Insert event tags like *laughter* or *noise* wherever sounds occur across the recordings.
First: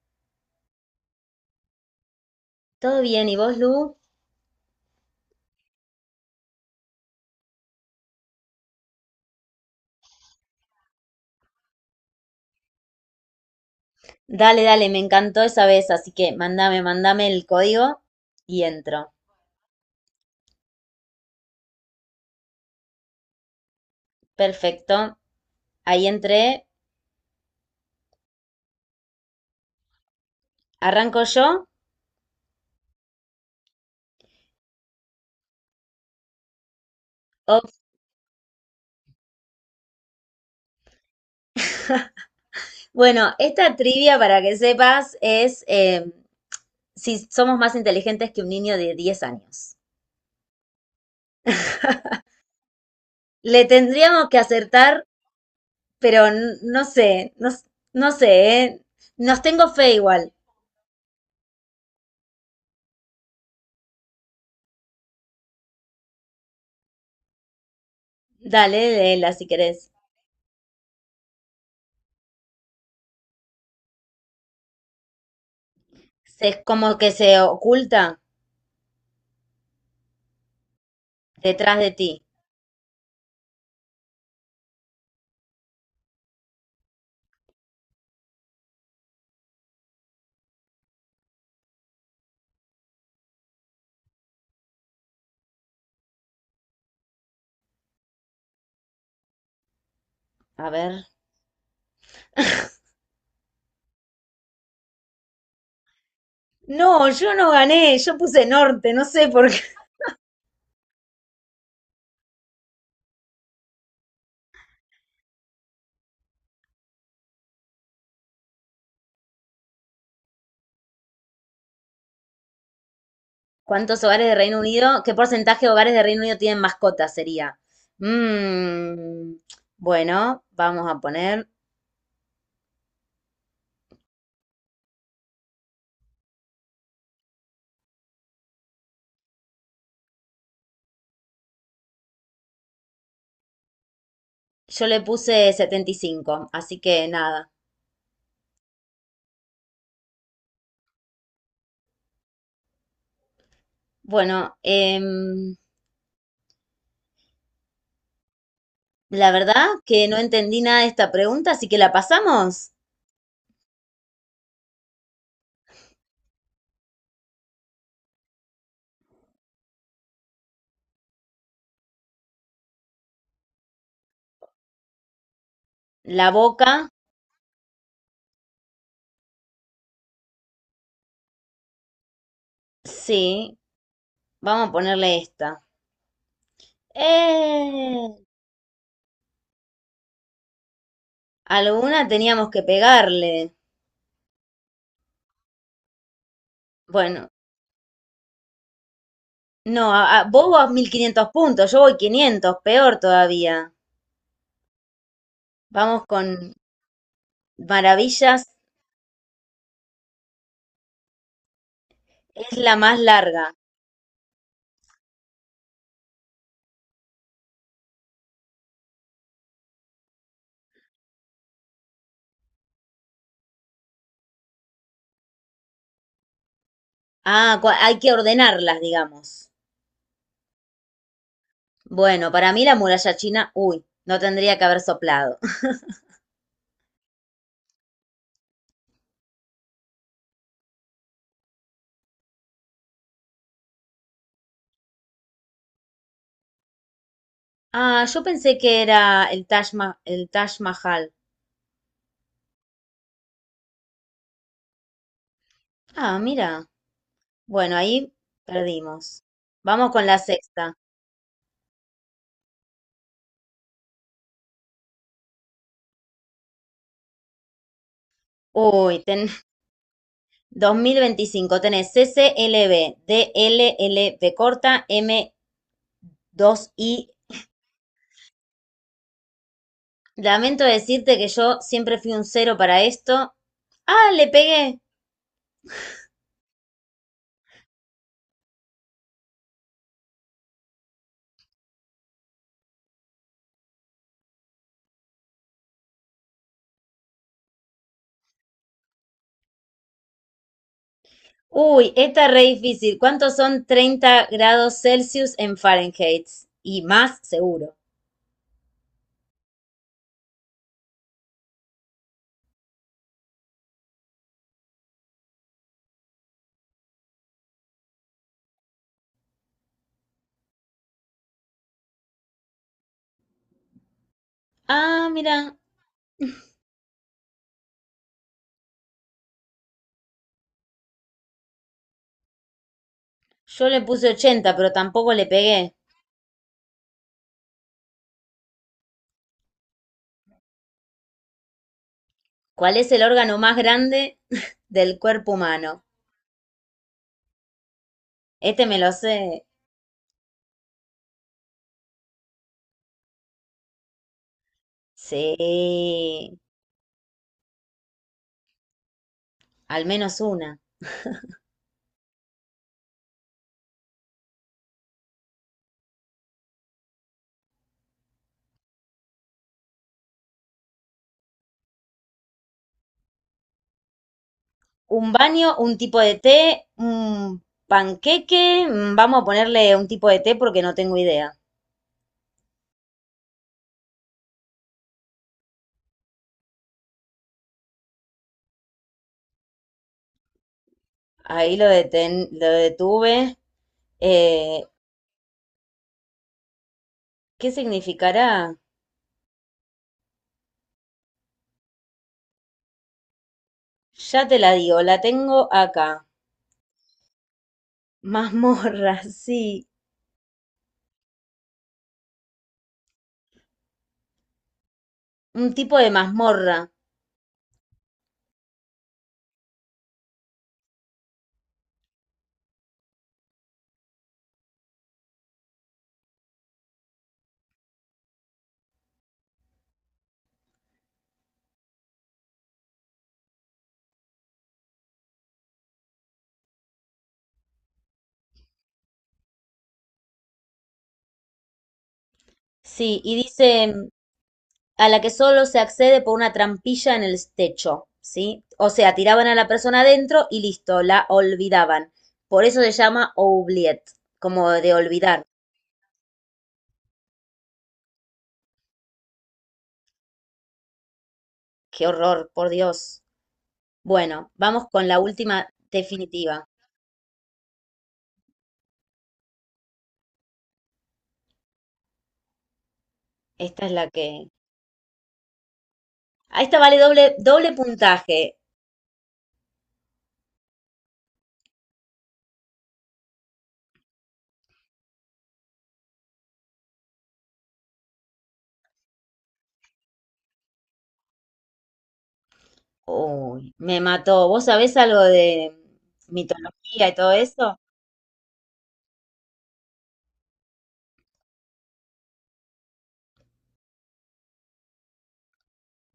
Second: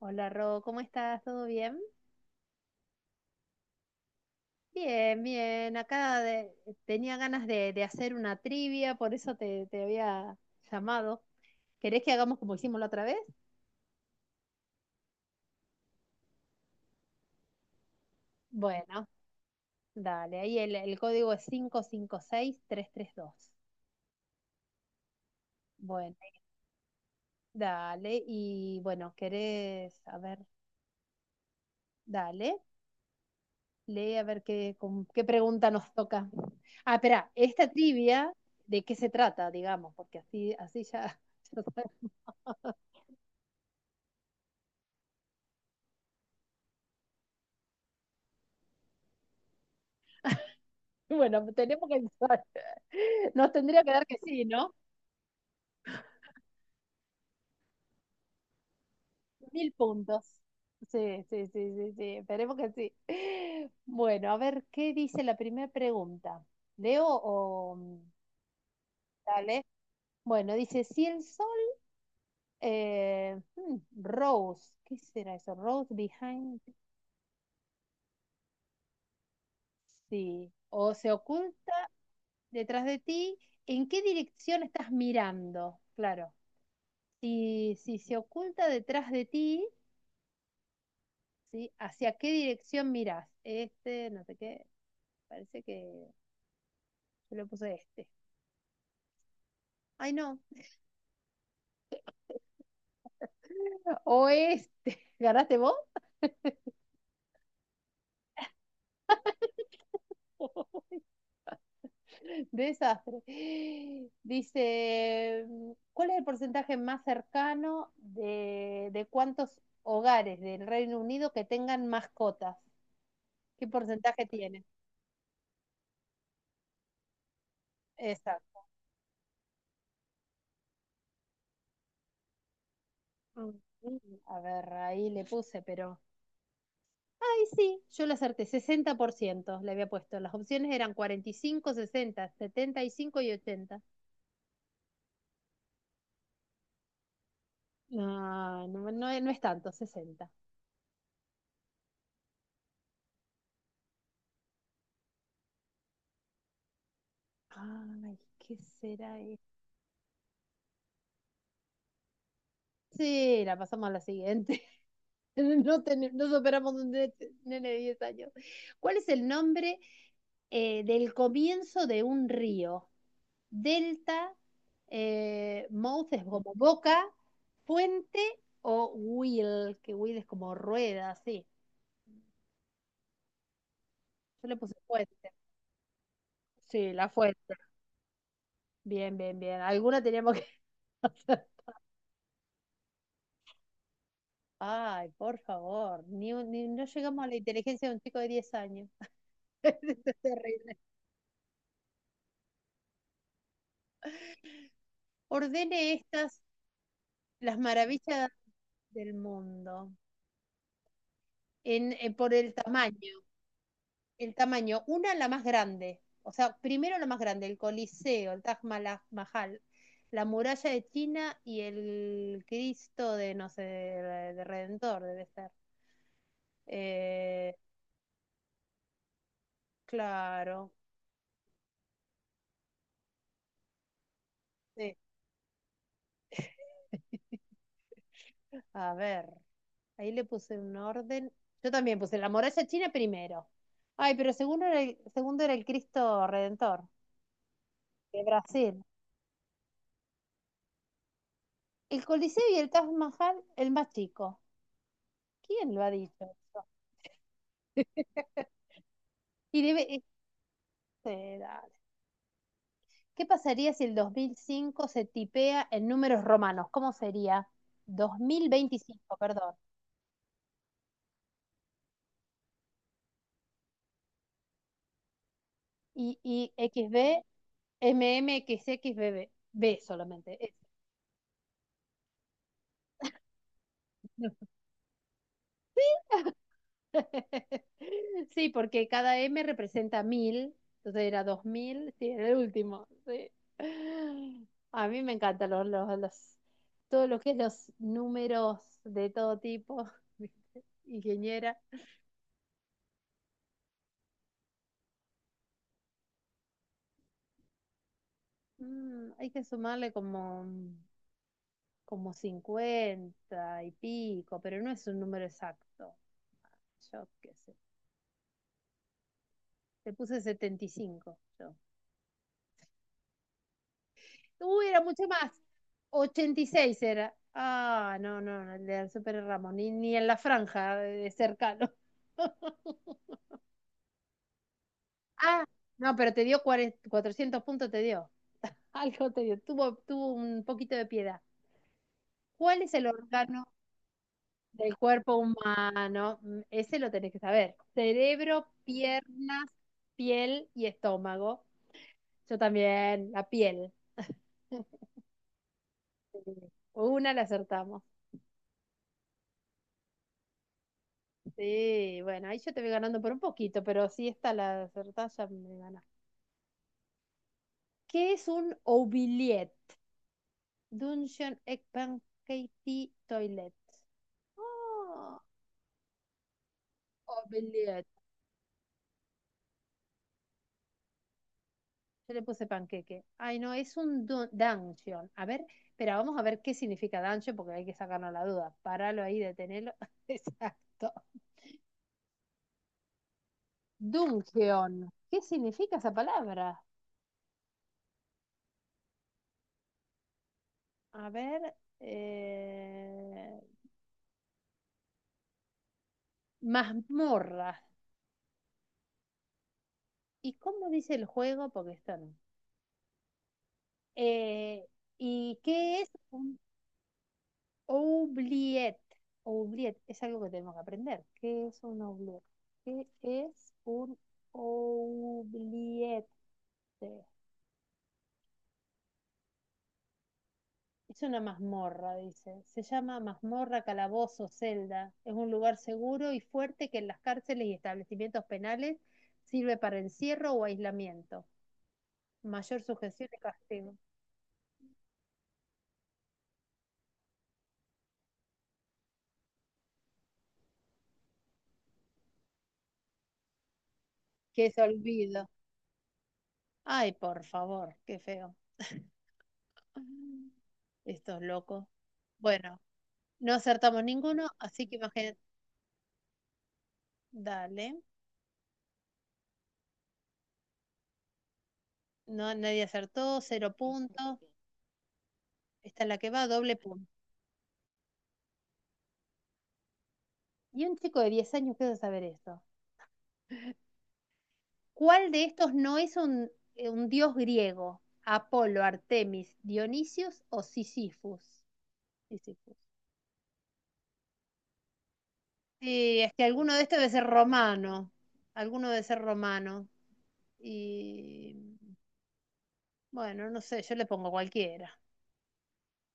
Hola Ro, ¿cómo estás? ¿Todo bien? Todo bien, ¿y vos, Lu? Bien, bien. Tenía ganas de hacer una trivia, por eso te había llamado. ¿Querés que hagamos como hicimos la otra vez? Dale, dale, me encantó esa vez, así que mandame, mandame el código y Bueno, entro. dale. Ahí el código es 5 5 6 3 3 2. Perfecto, ahí Bueno, entré. dale. Y bueno, ¿querés? A ver, ¿Arranco yo? dale. Lee a ver qué, con qué pregunta nos toca. Ah, espera, esta Ok. trivia, ¿de qué se trata, digamos? Porque así, así ya... *laughs* Bueno, esta trivia, para que sepas, es si somos más inteligentes que un niño de 10 años. Bueno, tenemos que avisar. *laughs* Nos Le tendría que dar que tendríamos que sí, ¿no? acertar, pero no sé, no sé, ¿eh? Nos tengo Mil fe puntos. igual. Sí, sí, sí, sí, sí. Esperemos que sí. Bueno, a ver, ¿qué dice la primera pregunta? ¿Leo o...? Dale, léela si Dale. querés. Bueno, dice, si el sol... eh, hmm, Rose, ¿qué será eso? Rose Es behind... como que se oculta Sí, o se oculta detrás de ti. detrás de ti, ¿en qué dirección estás mirando? Claro, si se oculta detrás de ti, ¿sí? ¿Hacia qué dirección mirás? Este, no sé qué, parece que yo le puse este. Ay, no, A ver. *laughs* o este, ¿ganaste vos? No, yo no gané, yo puse norte, no sé por qué. *laughs* Desastre. Dice, ¿cuál es el porcentaje más cercano de cuántos hogares del Reino Unido que tengan mascotas? ¿Qué ¿Cuántos porcentaje hogares de Reino tiene? Unido? ¿Qué porcentaje de hogares de Reino Unido tienen mascotas? Sería. Exacto. Mm, bueno, vamos a poner. A ver, ahí le puse, pero... Ay, sí, yo lo acerté, 60% le había puesto. Las opciones eran 45, 60, 70 y 80. Yo le puse 75, así que nada. No, no, no, no es tanto, 60. Bueno, Ay, ¿qué será la eso? verdad que no entendí nada de esta pregunta, así que la pasamos. Sí, la pasamos a la siguiente. *laughs* No, no superamos un nene de 10 años. ¿Cuál es el nombre del comienzo de un río? Delta, mouth es La como boca, boca, puente o wheel, que wheel es como rueda, sí. sí. Yo le Vamos a puse ponerle fuente. esta. Sí, la fuente. ¡Eh! Bien, bien, bien. Alguna teníamos que *laughs* hacer. Alguna teníamos que pegarle. Ay, por favor, ni, no llegamos Bueno, a la inteligencia de un chico de 10 años. *laughs* no, Esto es vos vas terrible. 1500 puntos, yo voy 500, peor todavía. Ordene Vamos estas, con las maravillas maravillas, del mundo, en, por el es la más tamaño. larga. El tamaño, una la más grande, o sea, primero la más grande, el Coliseo, el Taj Mahal, la muralla de China y el Cristo de, no sé, de Redentor, debe ser. Eh, Ah, hay que ordenarlas, digamos. claro. Bueno, para mí la muralla china, uy, no tendría que haber Sí. soplado. *laughs* *laughs* A ver, ahí le puse un orden. Yo también puse la muralla china primero. Ay, pero segundo era el Cristo Redentor Ah, yo de pensé que Brasil. era el el Taj Mahal. El Coliseo y el Taj Mahal, el más chico. ¿Quién lo ha Ah, dicho mira. eso? Bueno, ahí *laughs* perdimos. Y Vamos con la sexta. este, dale. ¿Qué pasaría si el 2005 se tipea en números romanos? ¿Cómo sería? dos mil Uy, veinticinco? ten Perdón. *laughs* 2025. Tenés CCLB, DLLB corta, m Y y dos x i. b m m x x B b b solamente. Es. Lamento decirte que yo siempre fui un cero para esto. ¡Ah, le pegué! *laughs* Sí, porque cada M representa mil, entonces era 2000, sí, era el último. Sí. A mí me encantan todo lo que es los números de todo tipo, *laughs* ingeniera. Uy, esta es re difícil. ¿Cuántos son 30 grados Celsius en Fahrenheit? Y más seguro. Hay que sumarle como, como 50 y pico, pero no es un número exacto. Yo qué sé. Te puse 75 yo. Uy, era mucho Ah, más. mira, 86 era. Ah, no, no, no, el de Super Ramos, ni en la franja de cercano. *laughs* yo le puse 80, pero tampoco le Ah, pegué. no, pero te dio 400 puntos, te dio. Algo te dio. Tuvo, tuvo un poquito de piedad. ¿Cuál es ¿Cuál el es el órgano órgano más grande *laughs* del del cuerpo cuerpo humano? humano? Mm, ese lo tenés que saber. Cerebro, Este me lo sé. piernas, piel y estómago. Yo también, la piel. *laughs* Sí, Una la acertamos. al menos una. Sí, bueno, ahí yo te voy ganando por un poquito, pero si esta la acertás ya me ganas. ¿Qué es un oubliette? Dungeon, egg, pancake, toilet. Un Oh, baño, un tipo de té, un oubliette. panqueque. Vamos a ponerle un tipo de té porque no tengo idea. Yo le puse panqueque. Ay, no, es un dungeon. A ver, pero vamos a ver qué significa dungeon porque hay que sacarnos la duda. Paralo ahí, detenelo. *laughs* Exacto. Ahí lo detuve. Eh, Dungeon. ¿Qué significa esa palabra? ¿Qué significará? A ver. eh, Ya te la digo, la tengo acá. Mazmorras. Mazmorra, *laughs* sí. ¿Y cómo dice el juego? Porque está no. Eh, ¿Y Un tipo qué es de un mazmorra. oubliette? Oubliette es algo que tenemos que aprender. ¿Qué es un oubliette? ¿Qué es un oubliette? Es una mazmorra, dice. Se llama mazmorra, calabozo, celda. Es un lugar seguro y fuerte que en las cárceles y establecimientos penales sirve para encierro o aislamiento. Mayor Sí, sujeción y y dice castigo. a la que solo se accede por una trampilla en el techo, ¿sí? O sea, tiraban a la persona adentro y listo, la olvidaban. Por eso se llama oubliette, ¿Qué como es de olvidar. olvido? Ay, por favor, qué feo. *laughs* Estos locos. Qué horror, por Bueno, Dios. no acertamos ninguno, Bueno, vamos así que con la imagínate. última definitiva. Dale. No, nadie acertó, cero Esta es la puntos. que Esta es la que va, a doble esta vale punto. doble, doble puntaje. Y un chico de 10 años quiere saber esto. ¿Cuál de estos no es un dios griego? ¿Apolo, Artemis, Dionisios o Sísifus? Sísifus. Uy, me mató. ¿Vos sabés algo de Sí, es que alguno de estos mitología debe y ser todo eso? romano. Alguno debe ser romano. Y bueno, no sé, yo le pongo cualquiera.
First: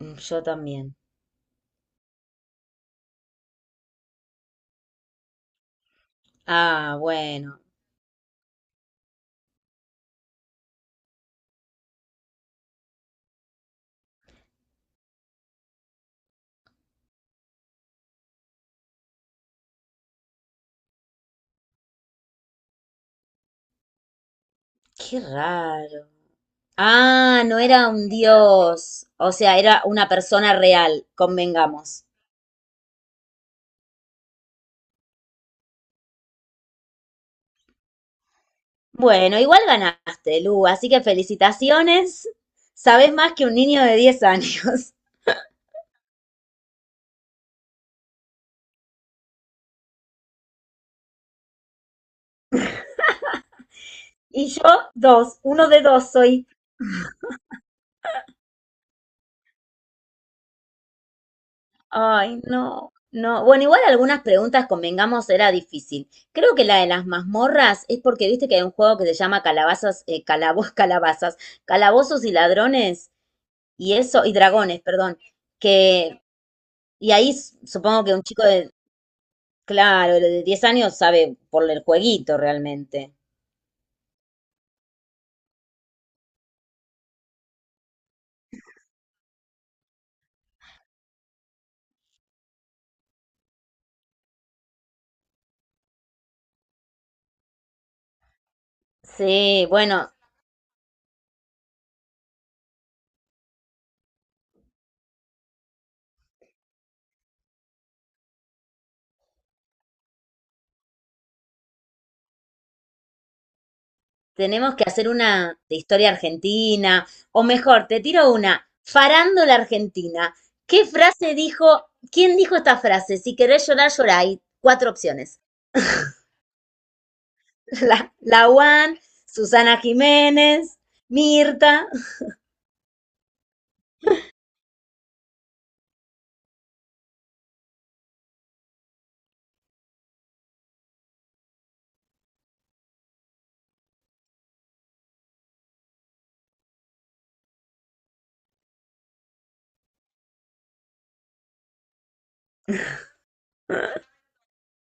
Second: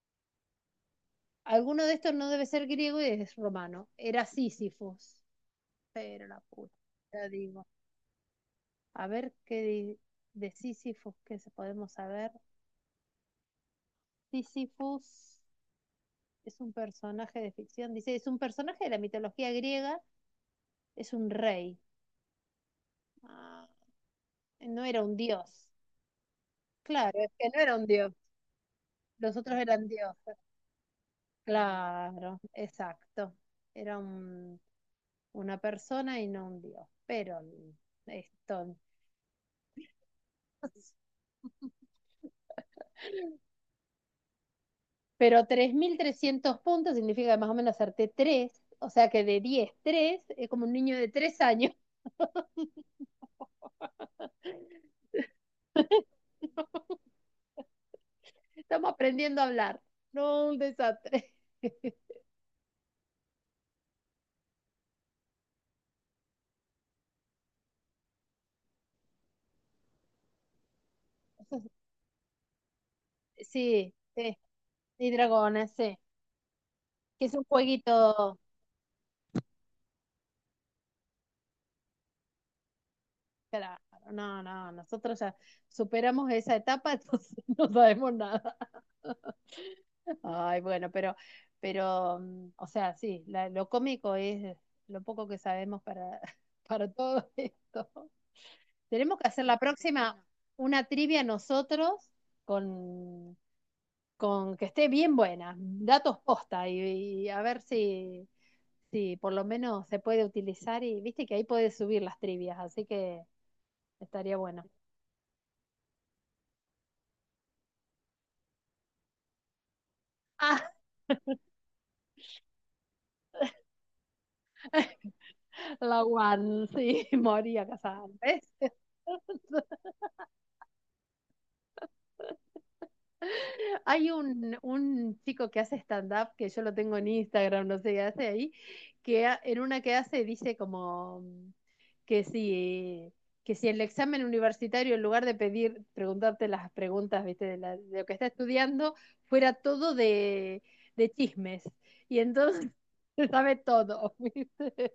Yo también. Alguno de estos no debe ser griego y es romano. Era Sísifos. Pero la puta, Ah, ya bueno. digo. A ver qué de Sísifos que se podemos saber. Sísifos es un personaje de ficción. Dice, es un personaje de la mitología griega, es un rey. Ah, no era un Qué dios. raro. Claro, es Ah, que no no era un era un dios. dios. O Los otros sea, era eran una dioses. persona real, convengamos. Claro, exacto. Era un una persona y no un dios. Pero esto. Bueno, igual ganaste, Lu, así que felicitaciones. Sabés más que un niño de 10 años. *laughs* Pero 3300 puntos significa que más o menos acerté tres, o sea que de 10 3 es como un niño de tres años. Y yo, dos, uno de dos soy. *laughs* Estamos aprendiendo a hablar, no un desastre. *laughs* Ay, no, no. Bueno, igual algunas preguntas, convengamos, era difícil. Creo que la de las mazmorras es porque viste que hay un juego que se llama calabazas, *laughs* calabazas, calabozos y ladrones, Sí, y eso, y sí, dragones, y perdón, dragones, sí, que, y que ahí es un supongo que un jueguito. chico de, claro, de 10 años sabe por el jueguito realmente. Claro, no, no, nosotros ya superamos esa etapa, *laughs* entonces no sabemos nada. Ay, bueno, pero, o sea, sí, lo cómico es lo poco que sabemos para, *laughs* para todo esto. Tenemos que hacer la Sí, bueno, próxima una trivia nosotros con, con que esté bien buena, datos posta y a ver si, si por lo menos se puede utilizar y viste que ahí puedes subir las trivias, así que estaría bueno. tenemos que hacer una de historia argentina, o mejor, te tiro una, farándula argentina. *laughs* Ah, ¿Qué frase dijo, quién dijo esta frase? Si querés llorar, llorá. Hay cuatro opciones. la One, sí, *laughs* moría *laughs* casada, La, la ¿ves? Juan, Susana Jiménez, Mirta. Hay un chico que hace stand-up, que yo lo tengo en Instagram, no sé qué hace ahí, que en una que hace dice como que si, que si el examen universitario, en lugar de pedir, preguntarte las preguntas, viste, de, de lo que está estudiando, fuera todo de chismes. Y entonces *laughs* se sabe todo, *laughs* ¿viste?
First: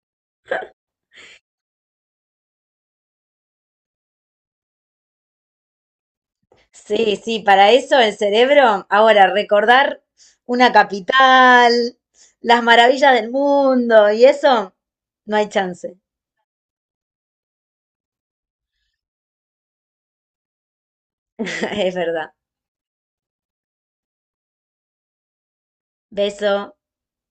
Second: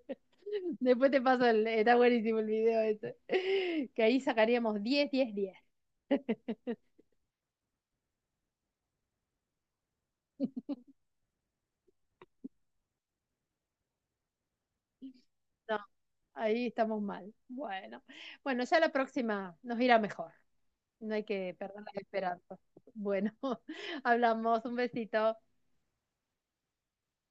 Después te paso el, está buenísimo el video ese. Que ahí sacaríamos 10 10 10 Sí, sí, para eso el cerebro. Ahora, recordar una capital, las maravillas del mundo y eso, no hay chance. ahí estamos mal. Bueno, bueno, ya la próxima nos irá mejor. No hay que *laughs* perder Es la verdad. esperanza. Bueno, *laughs* hablamos. Un besito. Beso.